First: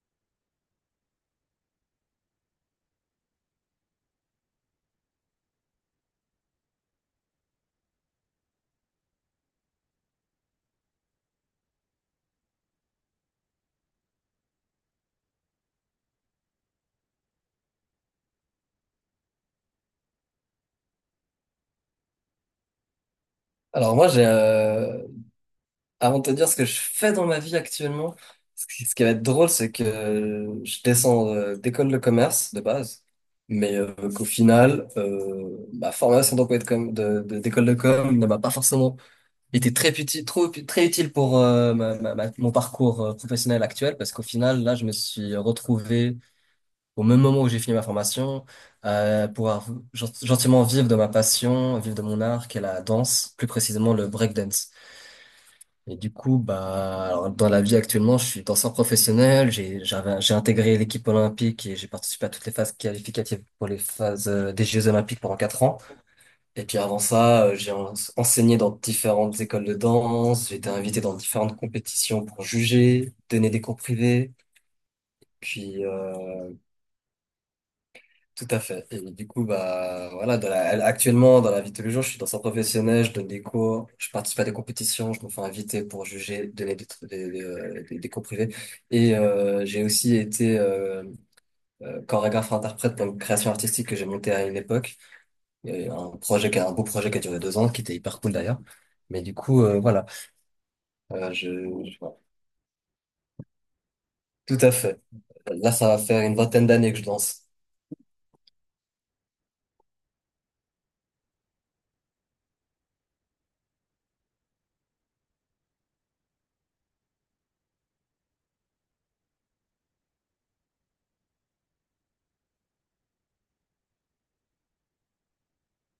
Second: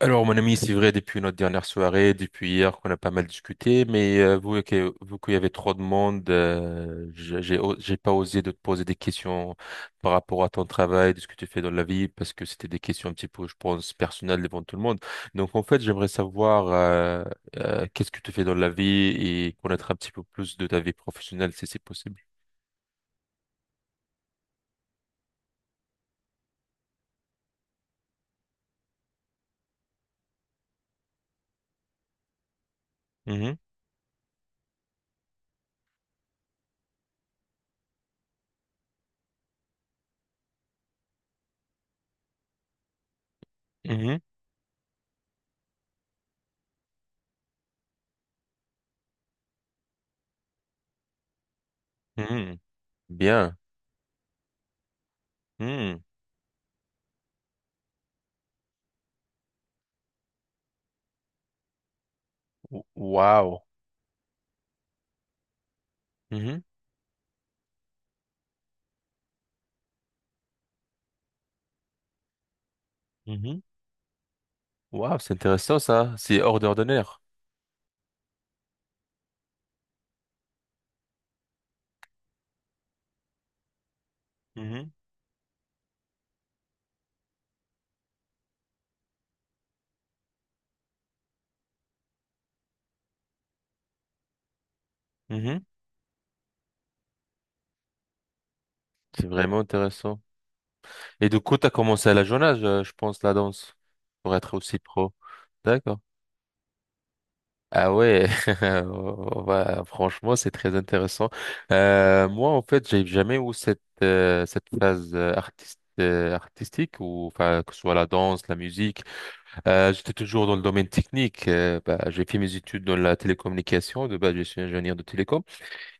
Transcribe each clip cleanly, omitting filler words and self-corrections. Alors, mon ami, c'est vrai, depuis notre dernière soirée, depuis hier, qu'on a pas mal discuté, mais vu qu'il y avait trop de monde, j'ai pas osé de te poser des questions par rapport à ton travail, de ce que tu fais dans la vie, parce que c'était des questions un petit peu, je pense, personnelles devant tout le monde. Donc, en fait, j'aimerais savoir qu'est-ce que tu fais dans la vie et connaître un petit peu plus de ta vie professionnelle, si c'est possible. Alors moi, avant de te dire ce que je fais dans ma vie actuellement, ce qui va être drôle, c'est que je descends d'école de commerce de base, Mhm, mais qu'au final, ma formation d'emploi de d'école de com ne m'a pas forcément été très utile, très utile pour mon parcours professionnel actuel, parce mhm, qu'au final, là, je me suis retrouvé au même moment où j'ai fini ma formation, pouvoir gentiment vivre de ma passion, vivre de mon art, mhm. qui est la danse, plus Bien. précisément le breakdance. Et Mhm. du coup, bah, alors, dans la vie actuellement, je suis danseur professionnel. J'ai intégré l'équipe olympique et j'ai participé à toutes les phases qualificatives Wow. pour les phases des Jeux olympiques pendant 4 ans. Et puis avant ça, j'ai enseigné dans différentes écoles de danse. J'ai été invité dans différentes compétitions pour juger, donner des cours privés. Waouh, c'est intéressant Puis ça. C'est hors d'ordinaire. Tout à fait. Et du coup, bah, voilà, actuellement, dans la vie de tous les jours, je suis danseur professionnel, je donne des cours, je participe à des Mhm, compétitions, je me fais inviter pour juger, donner des, tr- des cours privés. Et j'ai aussi été chorégraphe-interprète pour une création artistique que j'ai montée à une époque. mhm. Et un beau projet qui a duré 2 ans, qui était hyper cool d'ailleurs. Mais C'est du vraiment coup, voilà, intéressant. Et euh, du je, coup, t'as commencé à voilà. la jeune âge, je pense, la danse, pour être Tout à aussi fait. pro. Là, ça D'accord. va faire une vingtaine d'années que je danse. Ah ouais, franchement, c'est très intéressant. Moi, en fait, j'ai jamais eu cette cette phase artiste artistique ou enfin que ce soit la danse, la musique. J'étais toujours dans le domaine technique. Bah, j'ai fait mes études dans la télécommunication. De base, je suis ingénieur de télécom.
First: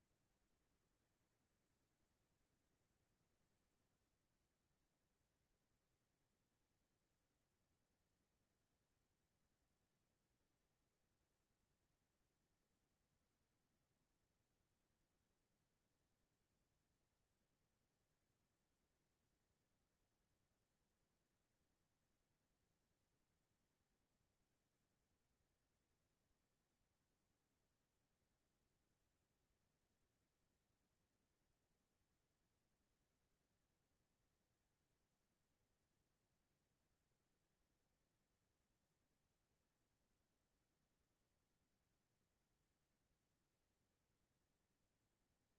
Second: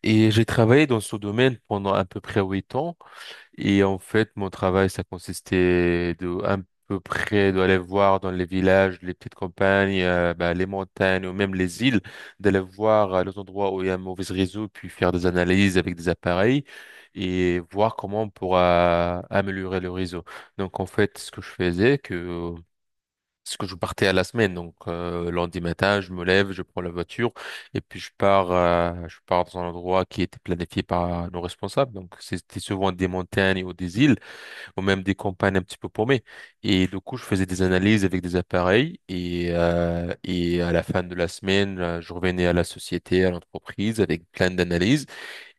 Et j'ai travaillé dans ce domaine pendant à peu près 8 ans. Et en fait, mon travail, ça consistait de à peu près d'aller voir dans les villages, les petites campagnes, bah, les montagnes ou même les îles, d'aller voir les endroits où il y a un mauvais réseau, puis faire des analyses avec des appareils et voir comment on pourra améliorer le réseau. Donc en fait, ce que je faisais, que parce que je partais à la semaine, donc lundi matin, je me lève, je prends la voiture et puis je pars dans un endroit qui était planifié par nos responsables. Donc c'était souvent des montagnes ou des îles ou même des campagnes un petit peu paumées. Et du coup, je faisais des analyses avec des appareils et à la fin de la semaine, je revenais à la société, à l'entreprise avec plein d'analyses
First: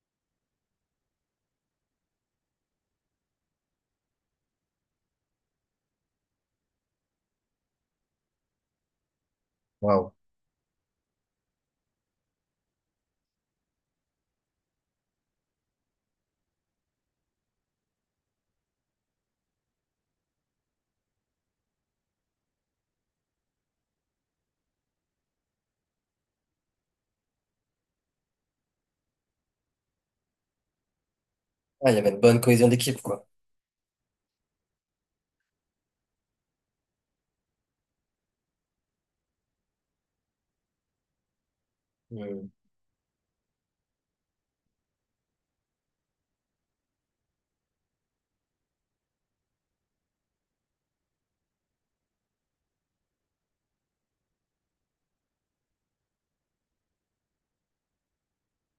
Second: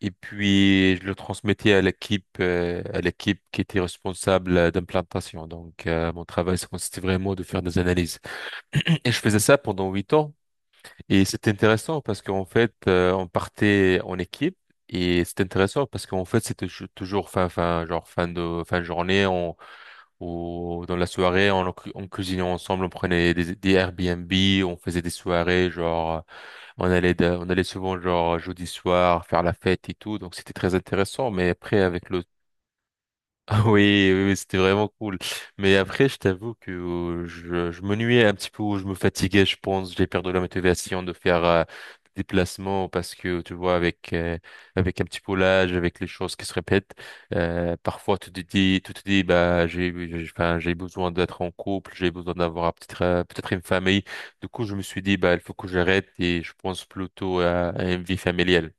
et puis je le transmettais à l'équipe qui était responsable d'implantation. Donc mon travail, ça consistait vraiment de faire des analyses. Et je faisais ça pendant huit Waouh. ans. Et c'était intéressant parce qu'en fait, on partait en équipe. Et c'était intéressant parce qu'en fait, toujours genre fin de journée, ou dans la soirée, on cuisinait ensemble, on prenait des Airbnb, on faisait des soirées, genre, on allait souvent, genre, jeudi soir, faire la fête et tout. Donc, c'était très intéressant. Mais après, Ah, il y avec avait une le bonne cohésion d'équipe, quoi. Ah oui, oui, oui, c'était vraiment cool. Mais après, je t'avoue que je m'ennuyais un petit peu, je me fatiguais, je pense, j'ai perdu la motivation de faire des déplacements parce que, tu vois, avec un petit peu l'âge, avec les choses qui se répètent, parfois tu te dis, bah, enfin, j'ai besoin d'être en couple, j'ai besoin d'avoir peut-être une famille. Du coup, je me suis dit, bah, il faut que j'arrête et je pense plutôt à une vie familiale.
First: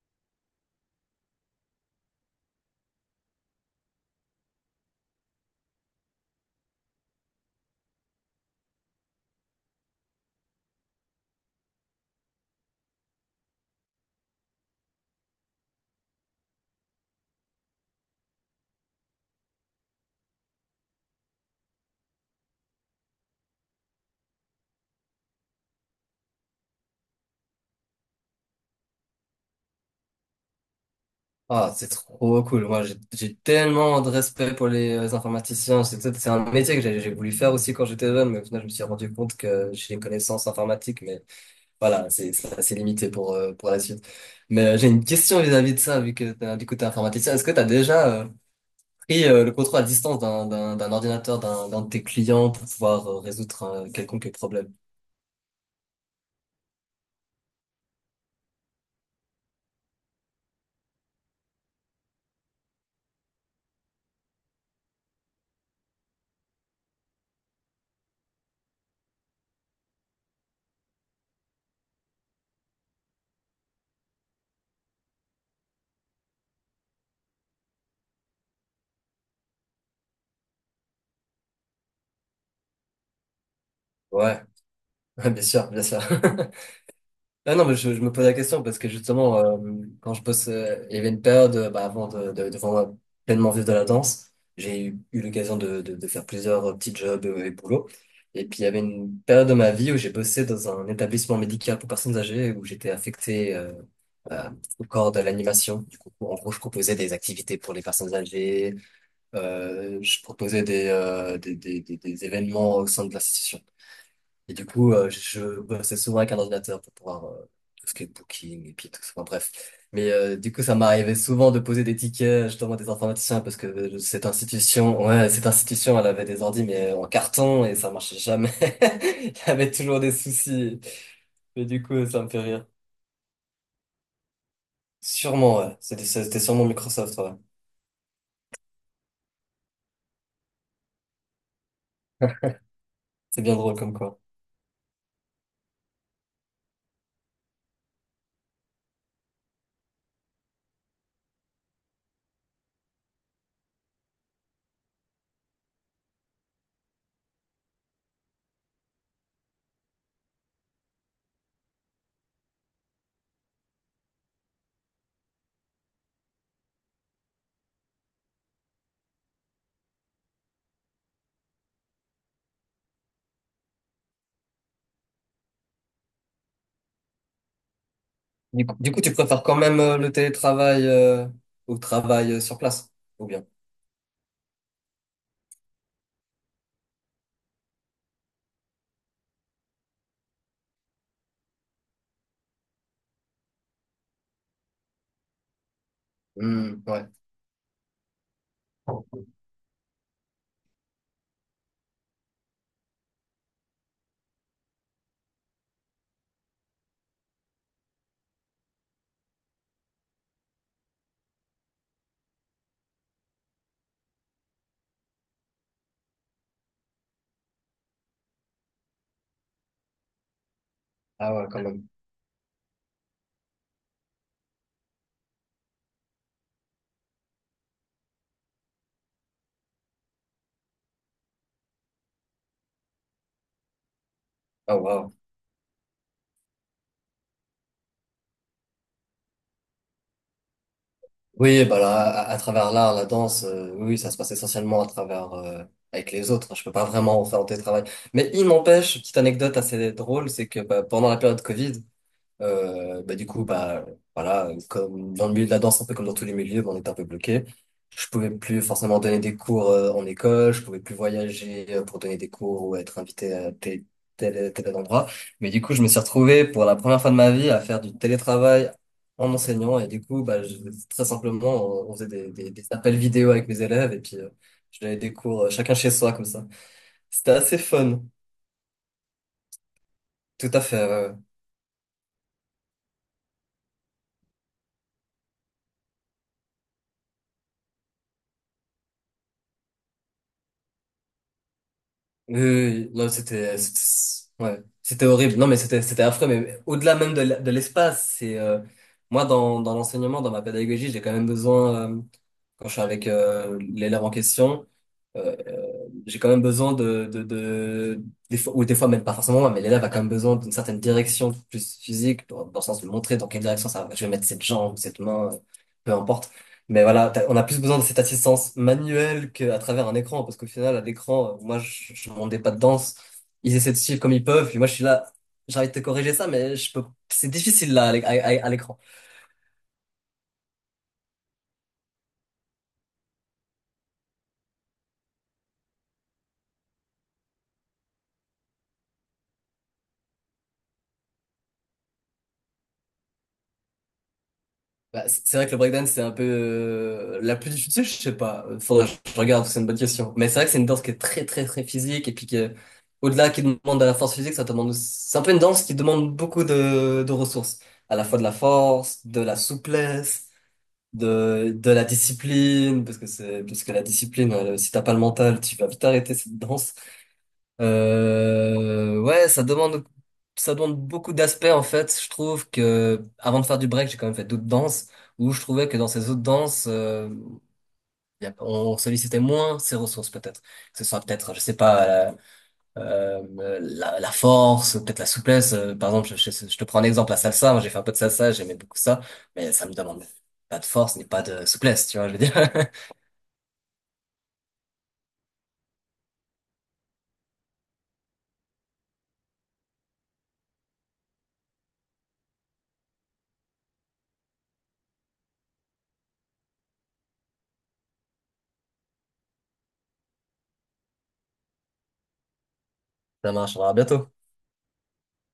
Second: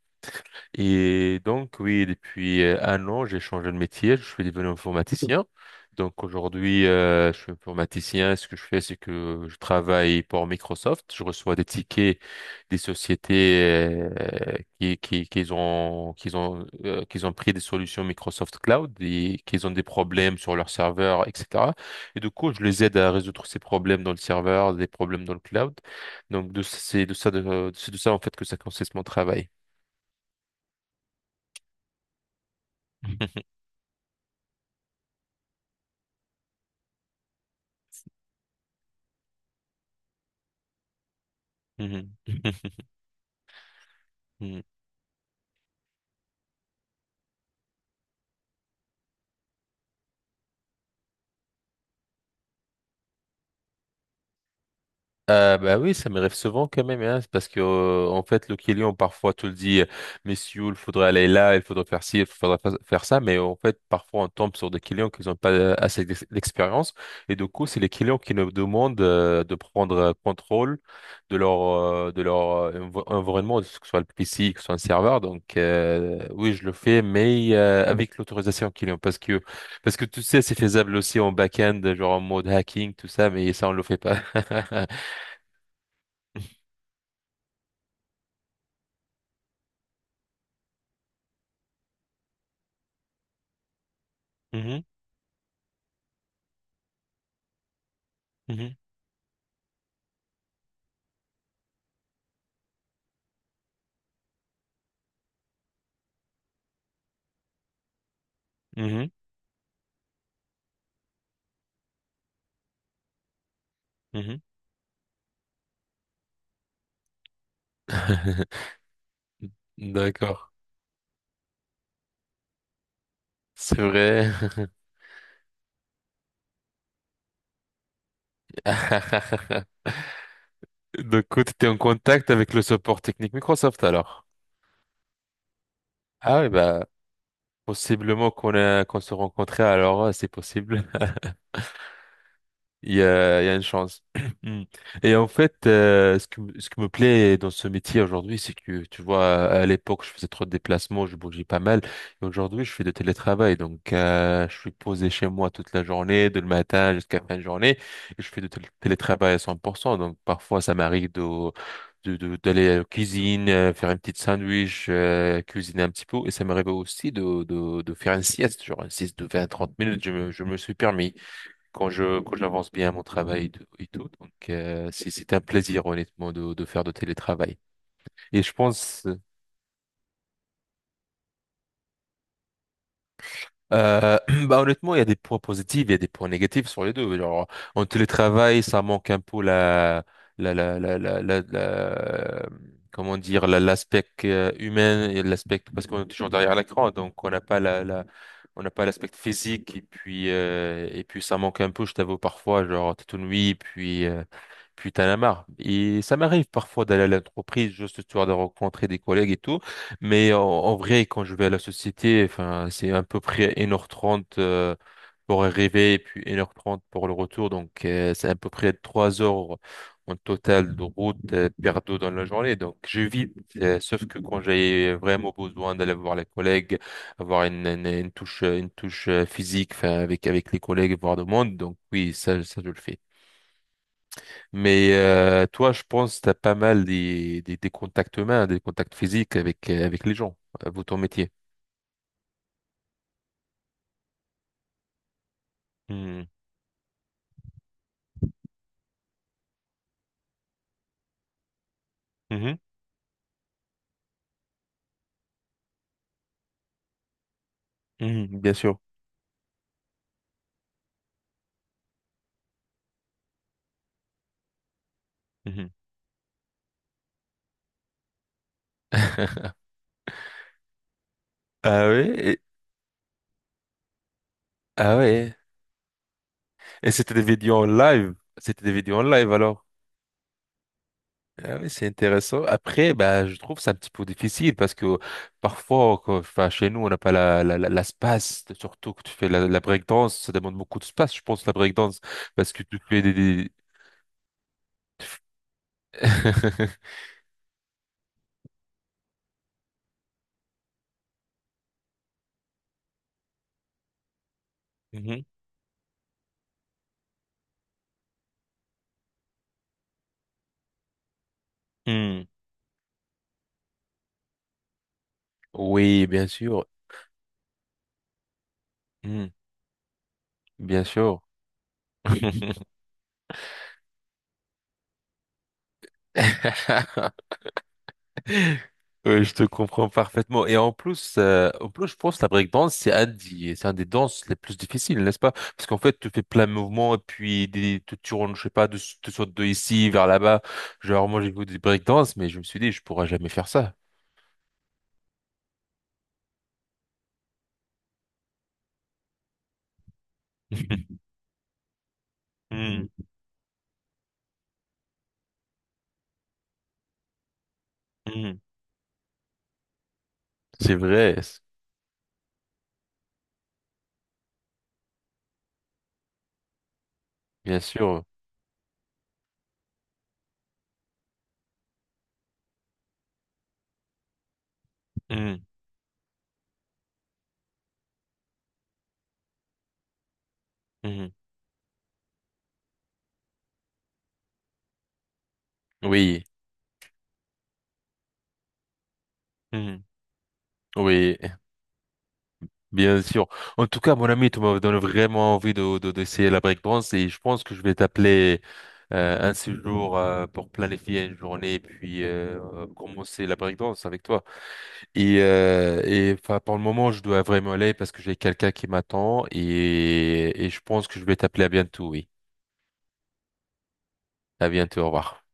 Et donc, oui, depuis un an, j'ai changé de métier, je suis devenu informaticien. Donc aujourd'hui, je suis informaticien. Ce que je fais, c'est que je travaille pour Microsoft. Je reçois des tickets des sociétés qui ont pris des solutions Microsoft Cloud et qui ont des problèmes sur leur serveur, etc. Et du coup, je les aide à résoudre ces problèmes dans le serveur, des problèmes dans le cloud. C'est de ça en fait que ça consiste mon travail. Ah, c'est trop cool. Moi, j'ai tellement de respect pour les informaticiens. C'est un métier que j'ai voulu faire aussi quand j'étais jeune, mais au final, je me suis rendu compte que j'ai une connaissance informatique, mais voilà, Mhm. c'est assez limité pour la suite. Mhm. Mais j'ai une question vis-à-vis de ça, vu que du coup, t'es informaticien. Est-ce que tu as déjà pris le contrôle à distance d'un ordinateur, d'un de tes clients pour pouvoir résoudre un quelconque problème? Bah oui, ça m'arrive souvent quand même, hein, c'est parce que en fait le client parfois te le dit, messieurs, il faudrait aller là, il faudrait faire ci, il faudrait faire ça, mais en fait parfois on tombe sur des clients qui n'ont pas assez d'expérience et du coup c'est les clients qui nous demandent de prendre contrôle de leur environnement, que ce soit le PC, que ce soit un serveur. Donc oui, je le fais, mais avec l'autorisation client, parce que tu sais c'est faisable aussi en back-end, genre en mode hacking, tout ça, mais ça on le fait pas. Ouais, bien sûr, bien sûr. Ah non, mais je me pose la question parce que justement, quand je bosse, il y avait une période bah, avant de vraiment pleinement vivre de la danse. Mhm, J'ai eu l'occasion de faire plusieurs petits jobs et boulots. Et puis il y mhm, avait une période de ma vie où j'ai bossé dans un établissement médical pour personnes âgées où j'étais affecté euh, au corps de l'animation. Du coup, en gros, je proposais des activités pour les personnes âgées. mhm, Je proposais des événements au sein de l'institution. mhm. Et du coup, je bossais souvent avec un ordinateur pour pouvoir tout ce qui est booking et puis tout ça. Enfin, bref. Mais D'accord, du coup, ça m'arrivait souvent de poser des tickets justement à des informaticiens parce que c'est vrai. Cette institution, elle avait des ordis mais en carton et ça marchait jamais. Il y avait toujours des soucis. Donc, tu Mais étais en du coup, ça me contact fait avec le rire. support technique Microsoft alors? Sûrement, ouais. C'était Ah c'était oui, sûrement bah, Microsoft, ouais. possiblement qu'on se rencontrait alors, ouais, c'est possible. Il y a, C'est il y a bien une drôle comme chance. quoi. Mm. Et en fait, ce qui me plaît dans ce métier aujourd'hui, c'est que, tu vois, à l'époque, je faisais trop de déplacements, je bougeais pas mal. Et aujourd'hui, je fais de télétravail. Donc, je suis posé chez moi toute la journée, de le matin jusqu'à la fin de journée. Et je fais de télétravail à 100%. Donc, parfois, ça m'arrive d'aller à la cuisine, faire un petit sandwich, cuisiner un petit peu. Et ça m'arrive aussi de faire une sieste, genre une sieste de 20-30 minutes. Je me suis permis quand j'avance bien mon travail et tout. Donc c'est un plaisir honnêtement de faire de télétravail. Et je Du coup, pense tu préfères quand même le télétravail au travail sur place, ou bien? euh, bah honnêtement il y a des points positifs, il y a des points négatifs sur les deux. Genre en télétravail ça manque un peu la la la la, la, la- comment dire l'aspect humain et l'aspect parce qu'on est toujours derrière Hmm, l'écran ouais. donc on n'a pas l'aspect physique et puis ça manque un peu, je t'avoue parfois, genre t'es tout nuit, puis t'en as marre. Et ça m'arrive parfois d'aller à l'entreprise juste histoire de rencontrer des collègues et tout, mais en vrai, quand je vais à la société, enfin, c'est à peu près 1h30 pour arriver et puis 1h30 pour le retour, donc c'est à peu près 3 heures en total de route Ah ouais, quand même. perdu dans la journée. Sauf que quand j'ai vraiment besoin d'aller voir les collègues, avoir une touche, physique, enfin, avec les collègues, voir le monde, donc oui, ça je le fais. Ah, Mais wow. Toi, je pense que tu as pas mal des contacts humains, des contacts physiques avec les gens, vous, ton métier. Oui, bah là, à travers l'art, la danse, oui, oui, ça se passe essentiellement à travers avec Mhm. les autres, hein. Je peux pas vraiment en faire en télétravail. Mais il m'empêche, petite anecdote assez drôle, c'est que bah, pendant la période Covid, Mhm. euh, bah, du coup, bah, voilà, comme dans le milieu de la danse, un peu comme dans tous les milieux, bah, on était un peu bloqué. Je Mhm, pouvais bien plus sûr. forcément donner des cours en école, je pouvais plus voyager pour donner des cours ou être invité à tel endroit. Mais du Mhm. coup, je me suis retrouvé pour la première fois de ma vie à faire du télétravail en enseignant. Et du coup, très simplement, Ah on faisait oui, des appels vidéo avec mes élèves et puis je ah donnais des ouais. cours chacun chez soi comme ça. Et c'était des C'était vidéos assez en fun. live. C'était des vidéos en live alors. Tout à fait. Ouais, ouais. Ah oui, c'est intéressant. Après, bah, je trouve ça un petit peu difficile parce que parfois, enfin, chez nous, on n'a pas la space. Surtout que tu fais la breakdance, ça demande beaucoup de space, je pense, la breakdance, Oui, parce que oui, tu oui. fais non, des... c'était, c'était- Ouais, c'était horrible. Non, mais c'était affreux. Mais au-delà même de l'espace, c'est moi dans l'enseignement, dans ma pédagogie, j'ai quand même besoin quand je suis avec l'élève en question, euh, euh, j'ai quand même besoin de des fois, ou des fois même pas forcément moi, mais l'élève a quand même besoin d'une certaine direction plus Mhm. physique, dans le sens de montrer dans quelle direction ça va. Je vais mettre cette jambe, cette main, peu Oui, bien importe. sûr. Mais voilà, on a plus besoin de cette assistance Hmm, manuelle qu'à travers un écran, parce qu'au final, à bien sûr. l'écran, moi, je ne rendais pas de danse. Ils essaient de suivre comme ils peuvent, puis moi, je suis là, j'arrive de te corriger ça, mais je peux... c'est difficile là, à l'écran. Oui, je te comprends parfaitement. Et en plus, je pense que la breakdance, c'est un des danses les plus difficiles, n'est-ce pas? Parce qu'en fait, tu fais plein de mouvements et puis tu tournes, je sais pas, tu sautes de ici vers là-bas. Genre, moi, j'ai vu des breakdance, mais je me suis dit, je pourrais jamais faire ça. Bah, c'est vrai que le breakdance, c'est un peu la plus difficile, je sais pas. Faudrait que je regarde, c'est une bonne question. Mais c'est vrai que c'est une danse qui est très, très, très physique et puis Hmm, au-delà qui demande de la force physique, ça demande, c'est un peu une danse qui demande beaucoup de ressources. À la fois de hmm. la force, de la souplesse, C'est vrai, de la discipline, parce que la discipline, si t'as pas le mental, tu vas vite arrêter cette danse. bien sûr. Euh, ouais, ça demande, ça demande beaucoup d'aspects en fait. Je trouve que avant de faire du break, j'ai quand même fait d'autres danses où je Hmm, trouvais que dans ces autres danses, on sollicitait moins ses ressources peut-être. Que ce soit hmm. peut-être, je sais pas, la force, peut-être la souplesse. Par exemple, Oui, je te prends un exemple, la salsa. Moi, j'ai fait un peu de salsa, j'aimais beaucoup ça, mais ça me hmm, demande pas de force ni oui. pas de souplesse, tu vois. Je veux dire, Bien sûr. En tout cas, mon ami, tu me donnes vraiment envie d'essayer la breakdance et je pense que je vais t'appeler un séjour pour planifier une journée et puis commencer la breakdance avec toi. Et enfin, pour le moment, je dois vraiment aller parce que j'ai quelqu'un qui m'attend et je pense que je vais t'appeler à bientôt, oui. ça marchera bientôt. À bientôt, au revoir.